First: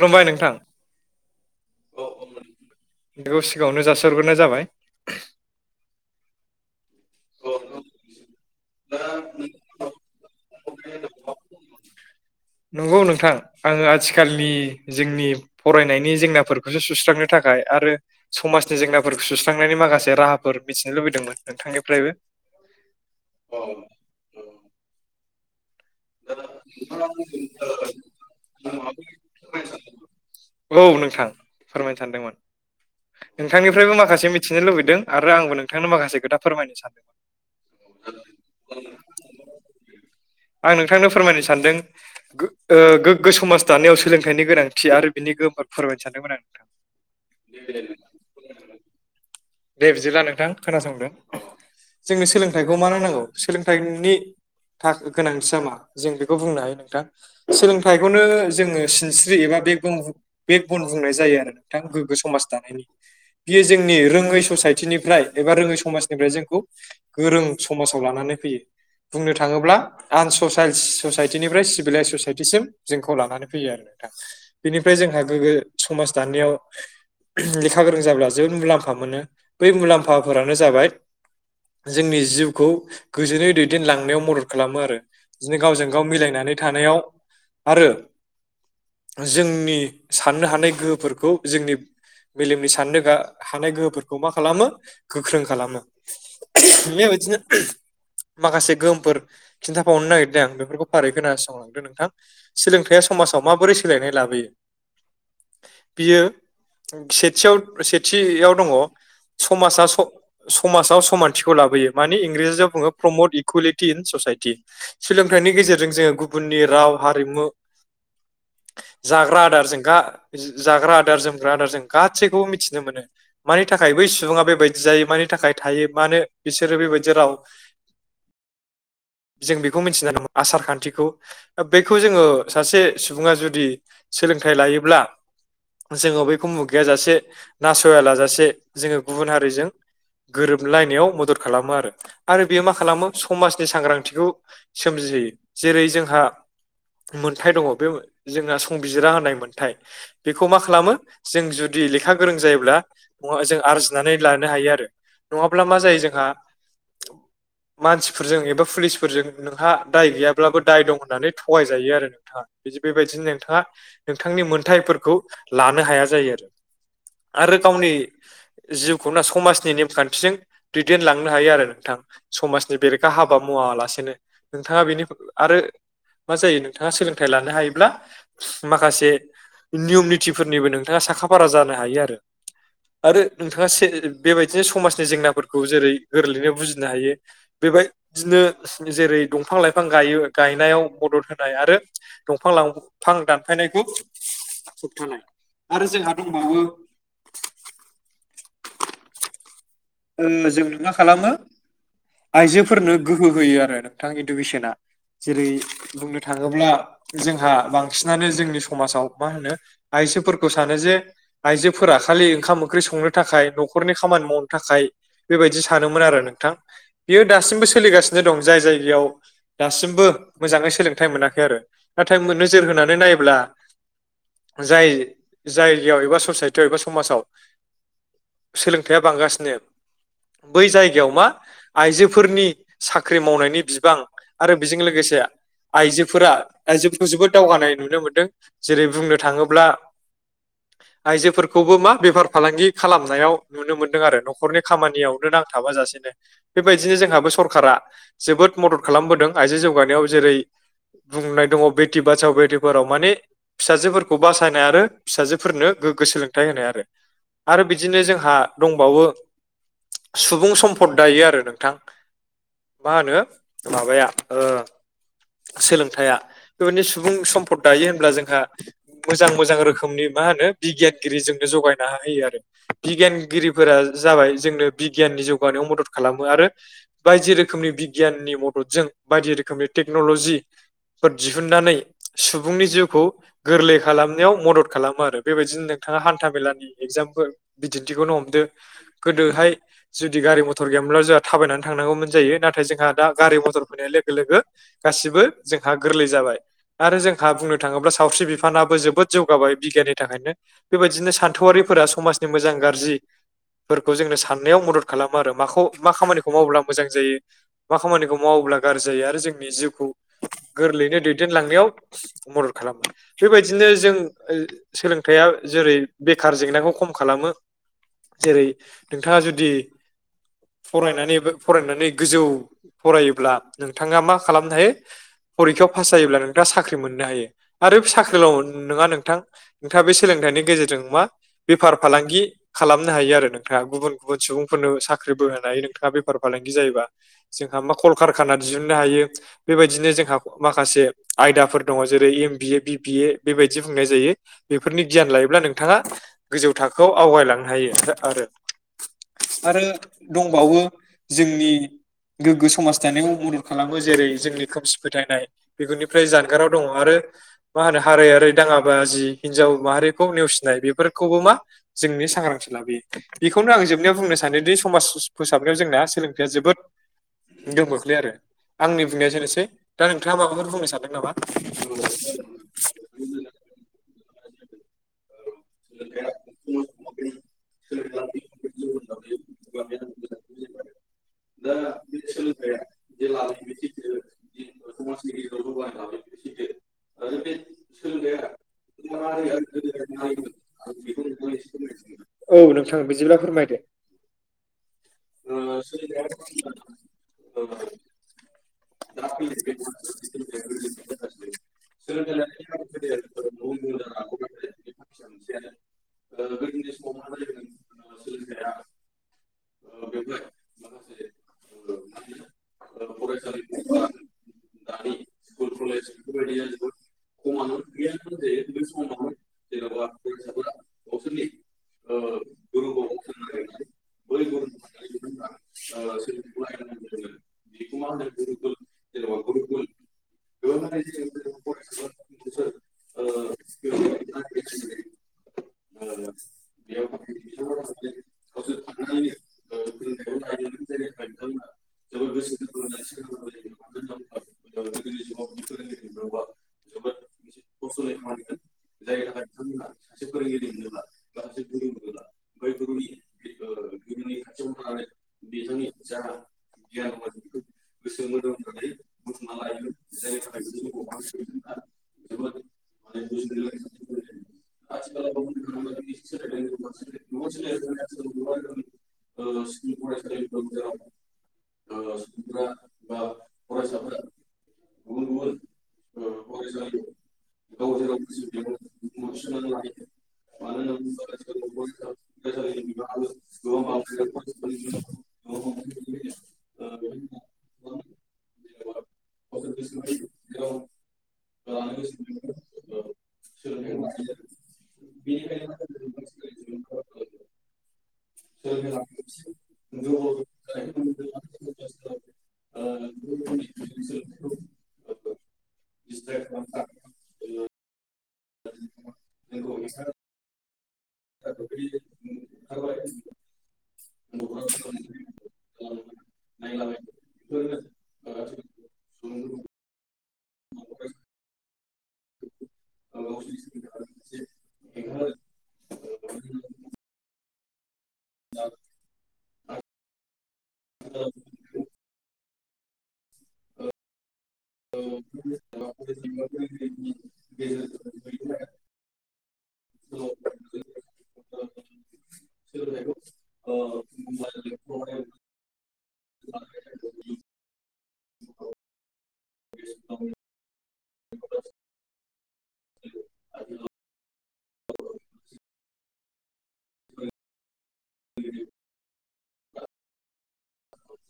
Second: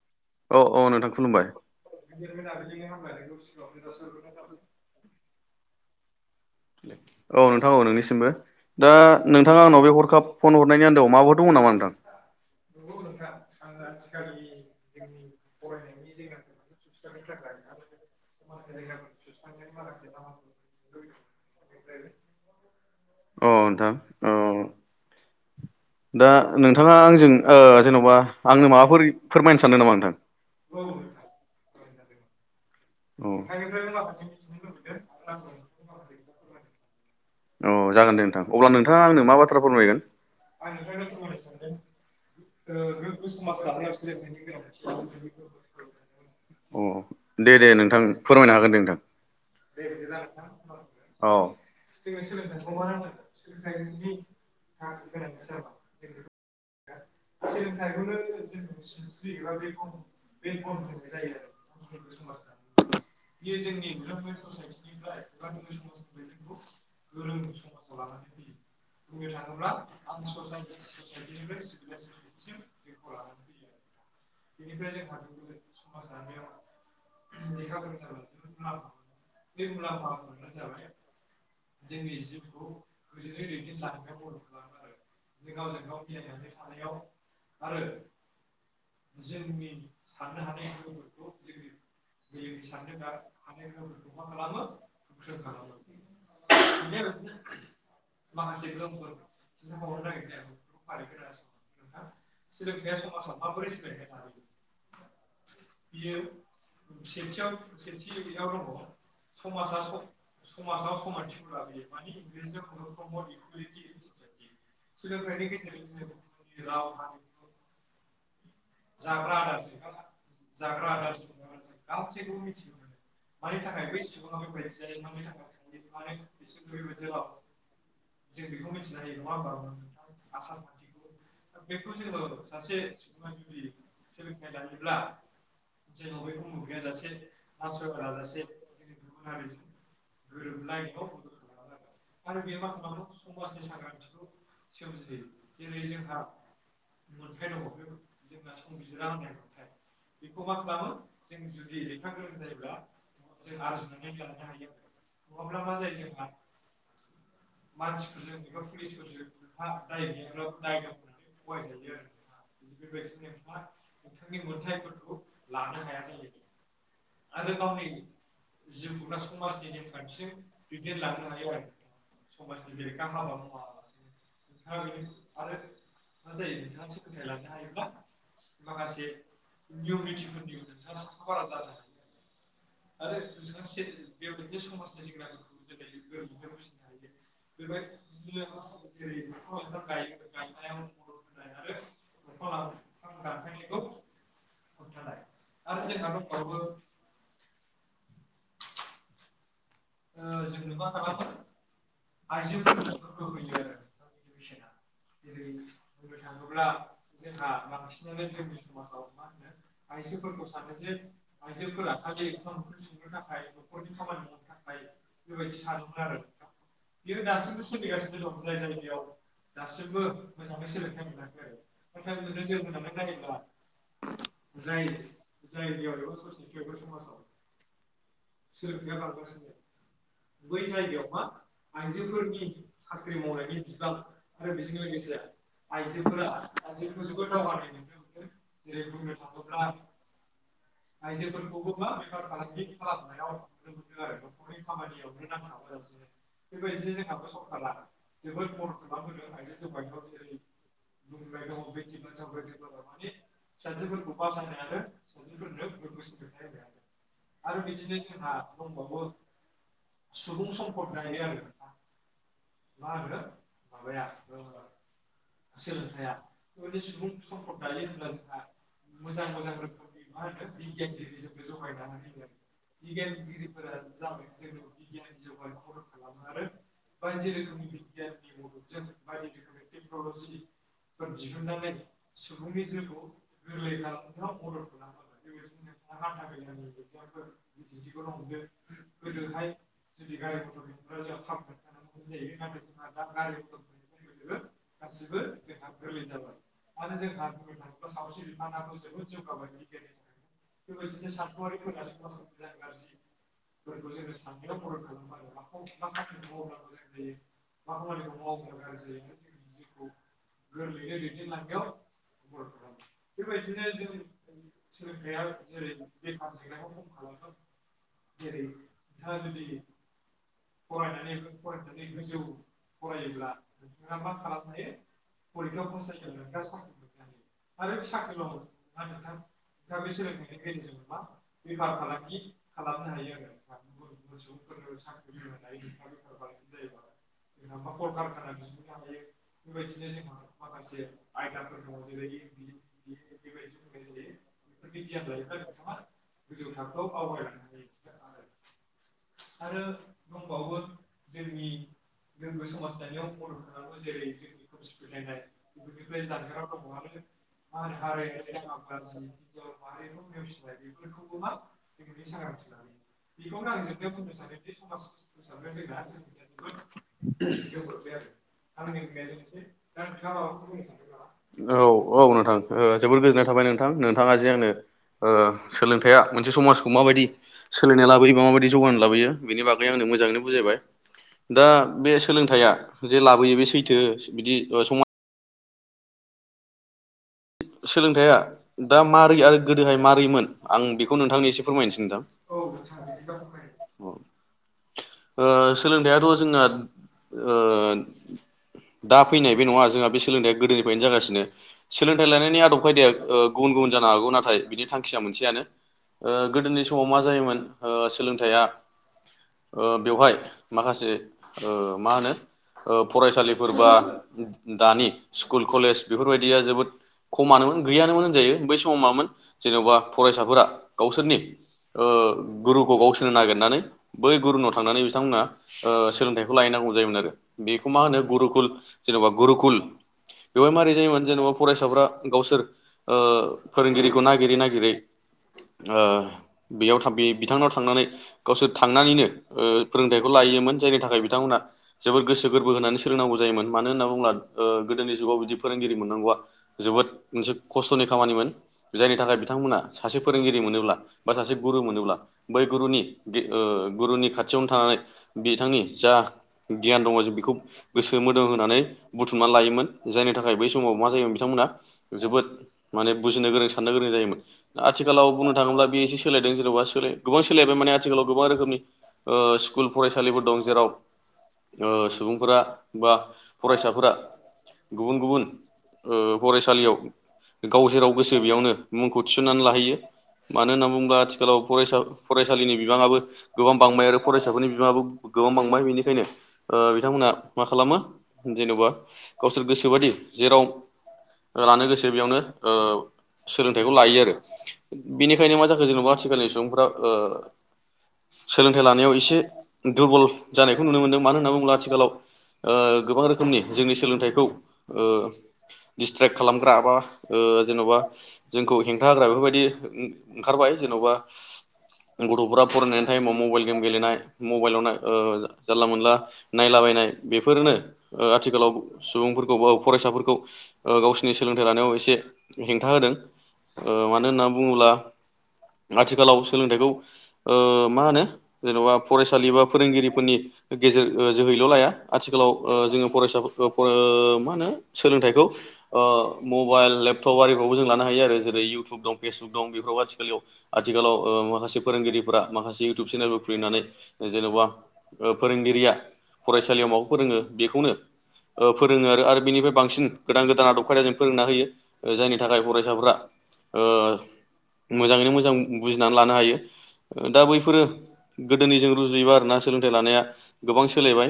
खुलुमबाय नोंथां बेखौ सिगाङावनो जासिहरग्रोनाय जाबाय औ नोंथां औ नोंनिसिमबो दा नोंथाङा आंनाव बे हरखाब फन हरनायनि आन्दोआव माबाफोर दङ नामा नोंथां नंगौ नोंथां आङो आथिखालनि जोंनि फरायनायनि जेंनाफोरखौसो सुस्रांनो थाखाय आरो समाजनि जेंनाफोरखौ सुस्रांनायनि माखासे राहाफोर मिथिनो लुबैदोंमोन। नोंथांनिफ्रायबो। अ नोंथां औ। दा नोंथाङा आंजों जेन'बा आंनो माबाफोर फोरमायनो सानदों नामा नोंथां? औ नोंथां फोरमायनो सानदोंमोन। औ नोंथांनिफ्रायबो माखासे मिथिनो लुबैदों आरो आंबो नोंथांनो माखासे खोथा फोरमायनो सानदोंमोन। अ जागोन दे नोंथां अब्ला नोंथाङा आंनो मा बाथ्रा फोरमायगोन? आं नोंथांनो फोरमायनो सानदों गोग्गो समाज दानायाव सोलोंथाइनि गोनांथि आरो बिनि गोहोम फोरमायनो सानदोंमोन आं अ नोंथां। दे बिदिब्ला नोंथां खोनासंदो [unintelligible] अ जोंनो सोलोंथाइखौ मानो नांगौ सोलोंथाइनि गोनांथिया मा जों बेखौ बुंनो हायो नोंथां सोलोंथाइखौनो जोङो सिनस्रि एबा बे बेग बन बुंनाय जायो आरो नोंथां गोग्गो समाज दानायनि बियो जोंनि रोङै ससाइटिनिफ्राय एबा रोङै समाजनिफ्राय जोंखौ गोरों समाजाव लानानै फैयो बुंनो थाङोब्ला आनससाइल ससाइटिनिफ्राय सिभिलाइस ससाइटिसिम जोंखौ लानानै फैयो आरो नोंथां बेनिफ्राय जोंहा गोग्गो समाज दानायनायाव लेखा गोरों जाब्ला जोबोद मुलाम्फा मोनो। बै मुलाम्फाफोरानो जाबाय जोंनि जिउखौ गोजोनै दैदेनलांनायाव मदद खालामो आरो बिदिनो गावजों गाव मिलायनानै थानायाव आरो जोंनि साननो हानाय गोहोफोरखौ जोंनि मेलेमनि साननो गा हानाय गोहोफोरखौ खौ मा खालामो गोख्रों खालामो। बेबायदिनो माखासे गोहोमफोर खिन्थाफावनो नागिरदों आं बेफोरखौ फारियै खोनासंलांदों नोंथां सोलोंथायाइया समाजाव माबोरै सोलायनाय लाबोयो बियो सेथियाव सेथियाव दङ समाजआ स समाजआ स समानथिखौ लाबोयो मानि इंराजिआव बुङो प्रमट इकुवेलिटि इन ससाइटि सोलोंथाइनि गेजेरजों जे गुबुननि राव हारिमु जाग्रा आदारजोंगा जा-जाग्रा आदार जोमग्रा आदार जों गासैखौबो मिथिनो मोनो मा नि थाखाय बै सुबुंङा बेबायदि जायो मानि थाखाय थायो मानो बिसोरो बेबायदि राव जों बेखौ मिथिनो मोनो आसार खान्थिखौ ओ बेखौ जोङो सासे सुबुंङा जोङो जुदि सोलोंथाइ लायोब्ला जोङो बैखौ मुगैयाजासे नासया लाजासे जोङो गुबुन हारिजों गोरोबलायनायाव मदद खालामो आरो आरो बेयो मा खालामो समाजनि सांग्रांथिखौ सोमजिहोयो जेरै जोंहा मोनथाइ दङ बे जोंना संबिजिरा होनाय मोन्थाय बेखौ मा खालामो जों जुदि लेखा गोरों जायोब्ला ओ जों आरजिनानै लानो हायो आरो नङाब्ला मा जायो जोंहा मानसिफोरजों एबा पुलिसफोरजों नोंहा दाय गैयाब्लाबो दाय दं होननानै थगाय जायो आरो नोंथाङा बिदि बेबायदिनो नोंथाङा नोंथांनि मोनथायफोरखौ लानो हाया जायो आरो आरो गावनि जिउखौ ना समाजनि नेमखान्थिजों दैदेनलांनो हायो आरो नोंथां समाजनि बेरेखा हाबा मावालासेनो नोंथाङा बेनि आरो मा जायो नोंथाङा सोलोंथाइ लानो हायो ब्ला माखासे नियम नितिफोरनिबो नोंथाङा साखा फारा जानो हायो आरो आरो नोंथाङा से बेबायदिनो समाजनि जेंनाफोरखौ जेरै गोरलैनो बुजिनो हायो बेबायदिनो जेरै दंफां लाइफां गायो गायनायाव मदद होनाय आरो दं दंफां लांफां दानफायनायखौ होबथानाय आरो जोंहा दंबावो ओं जों मा खालामो आइजोफोरनो गोहो होयो आरो नोंथां इडुकेसना जेरै बुंनो थाङोब्ला जोंहा बांसिनानो जोंनि समाजाव मा होनो आइजोफोरखौ सानो जे आइजोफोरा खालि ओंखाम ओंख्रि संनो थाखाय न'खरनि खामानि मावनो जाय बेबायदि सानोमोन आरो नोंथां बियो दासिमबो सोलिगासिनो दं जाय जायगायाव दासिमबो मोजाङै सोलोंथाइ मोनाखै आरो नाथाय मोननो नोजोर होनानै नायोब्ला जाय जायगायाव एबा ससाइटियाव एबा समाजाव सोलोंथाइआ बांगासिनो नोब बै जायगायाव मा आइजोफोरनि साख्रि मावनायनि बिबां आरो बेजों लोगोसे आइजोफोरा आइजोखो जोबोद दावगानाय नुनो मोनदों जेरै बुंनो थाङोब्ला आइजोफोरखौबो मा बेफार फालांगि खालामनायाव नुनो मोनदों आरो न'ख खरनि खामानियावनो नांथाबा जासेनो बेबायदिनो जोंहाबो सरकारा जोबोद मदद खालामबोदों आइजो जौगानायाव जेरै बुंनाय दङ बेटि बासाव बेटि पाराव माने फिसाजोफोरखौ बासायनाय आरो फिसाजोफोरनो गोग्गो सोलोंथाइ होनाय आरो आरो बिदिनो जोंहा दंबावो सुबुं सम्फद दायो आरो नोंथां मा होनो माबाया ओ सोलोंथाइया बेबायदिनो सुबुं सम्फद दायो होनब्ला जोंहा मोजां मोजां रोखोमनि मा होनो बिगियानगिरिजोंनो जगायना होयो आरो बिगियानगिरिफोरा जाबाय जोंनो बिगियाननि जौगानायाव मदद खालामो आरो बायदि रोखोमनि बिगियाननि मददजों बायदि रोखोमनि टेक्नलजिफोर दिहुनन्नानै सुबुंनि जिउखौ गोरलै खालामनायाव मदद खालामो आरो बेबायदिनो नोंथाङा हान्था मेलानि एगजामपोल बिदिन्थिखौनो हमदो। गोदोहाय जुदि गारि मथर गैयामोनब्ला जोंहा थाबायनानै थांनांगौमोन जायो नाथाय जोंहा दा गारि मथर फैनाय लोगो लोगो गासिबो जोंहा गोरलै जाबाय आरो जोंहा बुंनो थाङोब्ला सावस्रि बिफानाबो जोबोद जौगाबाय बिगियाननि थाखायनो बेबायदिनो सान्थौआरिफोरा समाजनि मोजां गारजि फोरखौ जोंनो साननायाव मदद खालामो आरो माखौ मा खामानिखौ मावोब्ला मोजां जायो मा खामानिखौ मावोब्ला गारजि जायो आरो जोंनि जिउखौ गोरलैयैनो दैदेनलांनायाव मदद खालामो बेबायदिनो जों ओ सोलोंथाइया जेरै बेखार जेंनाखौ खम खालामो। जेरै नोंथाङा जुदि फरायनानैबो फरायनानै गोजौ फरायोब्ला नोंथाङा मा खालामनो हायो फरिखायाव फास जायोब्ला नोंथाङा साख्रि मोननो हायो आरो साख्रिल' नोंङा नोंथां नोंथाङा बे सोलोंथाइनि गेजेरजों मा बेफार फालांगि खालामनो हायो आरो नोंथां गुबुन गुबुन सुबुंफोरनो साख दायो नोंथाङा बेफार फालांगि जायोबा जोंहा मा कलकारखाना दिहुननो हायो बेबायदिनो जोंहा माखासे आयदाफोर दङ जेरै एम बिए बि बि ए बेबायदि बुंनाय जायो बेफोरनि गियान लायोब्ला नोंथाङा गोजौ थाखोआव आवगायलांनो हायो आरो आरो दंबावो जोंनि गोग्गो समाज दानायाव मदद खालामो जेरै जोंनि खोमसि फोथायनाय बेफोरनिफ्राय जानगाराव दङ आरो मा होनो हारै आरै दाङाबाजि हिनजाव माहारिखौ नेवसिनाय बेफोरखौबो मा जोंनि सांग्रां सो लाबोयो बेखौनो आं जोबनायाव बुंनो सानोदि समाज स [inaudible] गोहोम खोख्लैयो आरो आंनि बुंनाया एसेनोसै दा नोंथाङा माबाफोर बुंनो सानदों नामा औ औ नोंथां ओ जोबोद गोजोननाय थाबाय नोंथां नोंथां। ङा जे आंनो ओ सोलोंथाया मोनसे समाजखौ माबायदि सोललिनाय लाबोयोबा माबायदि जगानाय लाबोयो? बेनि बागै नों आंनो मोजाङैनो बुजायबाय। दा बे सोलोंथाइया जे लाबोयो बे सैथो बिदि ओ समा [unintelligible] सोलोंथाइया दा मारै? आरो गोदोहाय मारोरैमोन? आं बेखौ नोंथांनि एसे फोरमायनो सानदों। औ नोंथां बिदिब्ला फोरमायदो। ओ सोलोंथायाइाथ' जोंना ओ दा फैनाय बे नङा, जोंहा बे सोलोंथाइया गोदोनिफ्रायनो जागासिनो। सोंलोंथ थाय लानायनि आदब खायदाया ओ गुबुन गुबुन जानो हागौ नाथाय बिनि थांखिया मोनसेयानो। ओ गोदोनि समाव मा जायोमोन ओ सोलोंथाइया ओ बेवहाय, माखासे ओ मा होनो? फरायसालिफोर बा दानि स्कुल कलेज बेफोरबायदिया जोबोद खमानोमोन गैयानोमोन होनजायो, बै समाव मामोन? जेन'बा फरायसाफोरा गावसोरनि ओ गुरुखौ गावसोरनो नागिरनानै बै गुरुनाव थांनानै बिथांमोना ओ सोलोंथाइखौ लायैनांगौ जायोमोन आरो। बेखौ मा होनो गुरुकुल जेन'बा गुरुकुल, बेवहाय माबोरै जायोमोन? जेन'बा फरायसाफोरा गावसोर ओ फोरोंगिरिखौ नागिरै नागिरै, ओ बेयाव थाब बे बिथांनाव थांनानै गावसोर थांनानैनो ओ फोरोंथाइखौ लायोमोन। जायनि थाखाय बिथांमोना जोबोद गोसो गोरबो होनानै सोलोंनांगौ जायोमोन। मानो होनना बुङोब्ला? ओ गोदोनि जुगाव बिदि फोरोंगिरि मोननांगौआ जोबोद मोनसे खस्थ'नि खामानिमोन। जायनि थाखाय बिथांमोना सासे फोरोंगिरि मोनोब्ला, बा सासे गुरु मोनोब्ला, बै गुरुनि ओ गुरुनि खाथियावनो थानानै बिथांनि जा गियान दङ जों बेखौ गोसो मोदोम होननानै बुथुमनानै लायोमोन। जायनि थाखाय बै समाव मा जायोमोन बिथांमोना जोबोद माने बुजिनो गोरों साननो गोरों जायोमोन। आथिखालाव बुंनो थाङोब्ला बे एसे सोलायदों जेन'बा सोल गोबां सोलायबाय माने आथिखालाव गोबां रोखोमनि ओ स्कुल फरायसालिफोर दं, जेराव ओ सुबुंफोरा बा फरायसाफोरा गुबुन गुबुन ओ फरायसालियाव गाव जेराव गोसो बेयावनो मुंखौ थिसननानै लाहैयो। मानो होनना बुङोब्ला आथिखालाव फरायसा फरायसालिनि बिबाङाबो गोबां बांबाय, आरो फरायसाफोरनि बिबाङाबो गोबां बांबाय, बेनिखायनो ओ बिथांमोनहा मा खालामो जेन'बा गावसोर गोसोबायिदि जेराव लानो गोसो बेयावनो ओ सोलोंथाइखौ लायो, आरो बेनिखायनो मा जाखो जेेनबा आथिखालनि सुबुंफ्रा, ओ सोलोंथाइ लानायाव एसे दुरबल जानायखौ नुनो मोनदों। मानो होनना बुङोब्ला? आथिखालाव ओ गोबां रोखोमनि जोंनि सोलोंथाइखौ ओ दिसट्रेक्ट खालामग्रा, बा ओ जेन'बा जोंखौ हेंथा होग्रा बेफोरबायदि बिदि ओंखारबाय जेन'बा गथ'फोरा फरायनायनि टाइमाव मबाइल गेम गेलेनाय। मबाइलाव नाय ओ जानला मोनला नायलाबायनाय, बेफोरनो आथिखाला ओ सुबुंफोरखौ ब फरायसाफोरखौ ओ गावसिनि सोलोंथाइ लानायाव एसे, हेंथा होदों। ओ मानो होनना बुङोब्ला आथिखालाव सोलोंथाइखौ ओ मा होनो? जेन'बा फरायसालिबा फोरोंगिरिफोरनि गेजेर ओ जोहैल' लाया आथिखालाव। ओ जोङो फरायसाफोरखौ फो मा मा होनो सोलोंथाइखौ। ओ मबाइल लेपटप आरिफ्रावबो जों लानो हायो आरो जेरै इउटुब दं फेसबुक दं बेफोरावबो आथिखालियाव आथिखालाव ओ माखासे फोरोंगिरि फोरा माखासे इउटुब चेनेलफोर खुलिनानै जेन'बा फोरोंगिरिया। फरायसालियाव माबाखौ फोरोङो, बेखौनो फोरोङो आरो आरो बेनिफ्राय बांसिन गोदान गोदान दाना आदब खायदाजों फोरोंना होयो, जायनि थाखाय फरायसाफ्रा मोजाङैनो मोजां बुजिनानै लानो हायो। दा बैफोरो गोदोनिजों रूजुयोब्ला। सोलोंथाइ लानाया गोबां सोलायबाय,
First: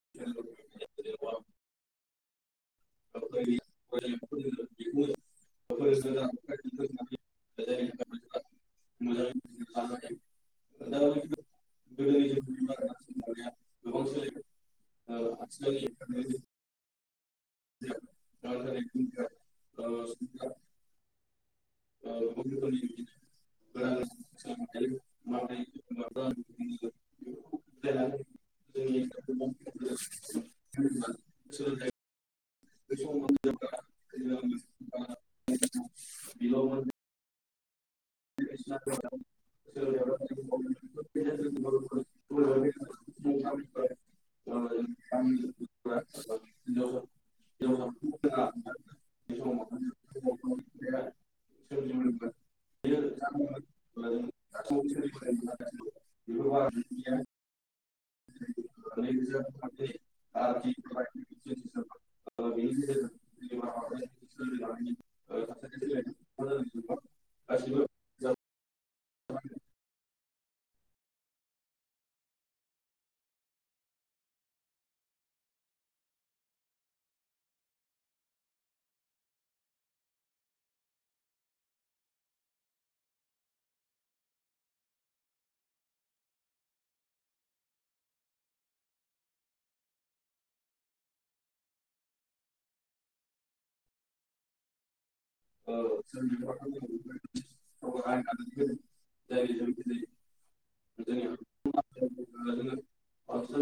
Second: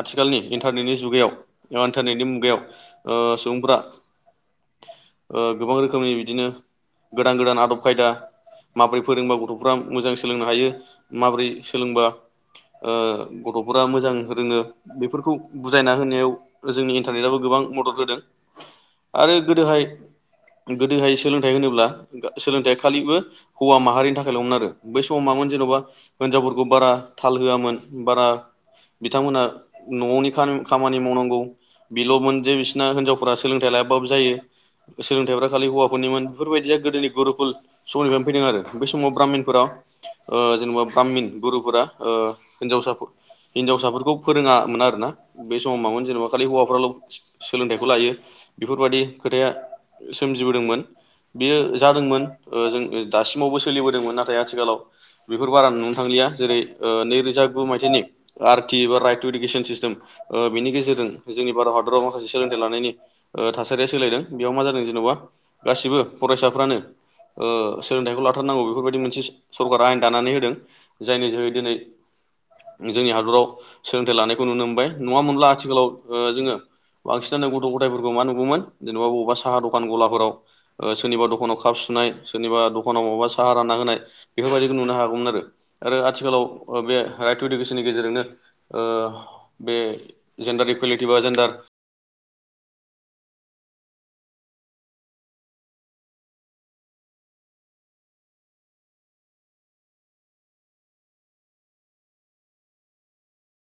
आथिखालनि इन्टारनेटनि जुगायाव। [unintelligible] मुगायाव अ सुबुंफ्रा गोबां रोखोमनि बिदिनो गोदान गोदान आदब खायदा। माबोरै फोरोंबा गथ'फ्रा मोजां सोलोंनो हायो माबोरै सोलोंबा गथ'फोरा मोजां रोङो, बे फोरखौ बुजायना होनायाव जोंनि [unintelligible] गोबां मदद होदों आरो गोदोहाय गोदोहाय सोलोंथाइ होनोब्ला सोलोंथाइया खालिबो हौवा माहारिनि थाखायल'मोन आरो बै समाव मामोन जेन'बा हिनजावफोरखौ बारा थाल होआमोन बारा बिथांमोना न'नि खामानि मावनांगौ बेल'मोन जे बि सिना हिनजावफोरा सोलोंथाइ लायाबाबो जायो सोलोंथाइफ्रा खालि हौवाफोरनिमोन बेफोरबायदिया गोदोनि गुरुखुल समनिफ्रायनो फैदों आरो बे समाव ब्राह्मिनफोराव जेन'बा ब्राह्मिन गुरुफोरा हिनजावसा हिनजावसाफोरखौ फोरोङामोना आरोना बे समाव मामोन जेनेबा खालि हौवाफ्राल' सोलोंथाइखौ लायो बेफोरबादि खोथाया सोमजिबोदोंमोन बेयो जादोंमोन जों दासिमावबो सोलिबोदोंमोन नाथाय आथिखालाव बेफोर बारा नुनो थांलिया जेरै नैरोजा गु मायथाइनि आर टि एबा राइट टु इडुकेसन सिस्टेम बिनि गेजेरजों जोंनि भारत हादराव माखासे सोलोंथाइ लानायनि थासारिया सोलायदों बेयाव मा जादों जेन'बा गासिबो फरायसाफ्रानो सोलोंथाइखौ लाथारनांगौ बेफोरबायदि मोनसे सरकारा आयेन दानानै होदों जायनि जोहै दिनै जोंनि हादराव सोलोंथाइ लानायखौ नुनो मोनबाय नङामोनब्ला आथिखालाव ओ जोङो बांसिनानो गथ' गथायफोरखौ मा नुगौमोन जेनेबा बबेवबा साहा दखान गलाफोराव सोरनिबा दखानाव काप सुनाय सोरनिबा दखानाव बबबा साहा राना होनाय बेफोरबायदिखौ नुनो हागौमोन आरो आथिखालाव बे राइट टु इडुकेसननि गेजेरजोंनो ओ बे जेन्डार इकुवेलिटि बा जेन्डार [unintelligible]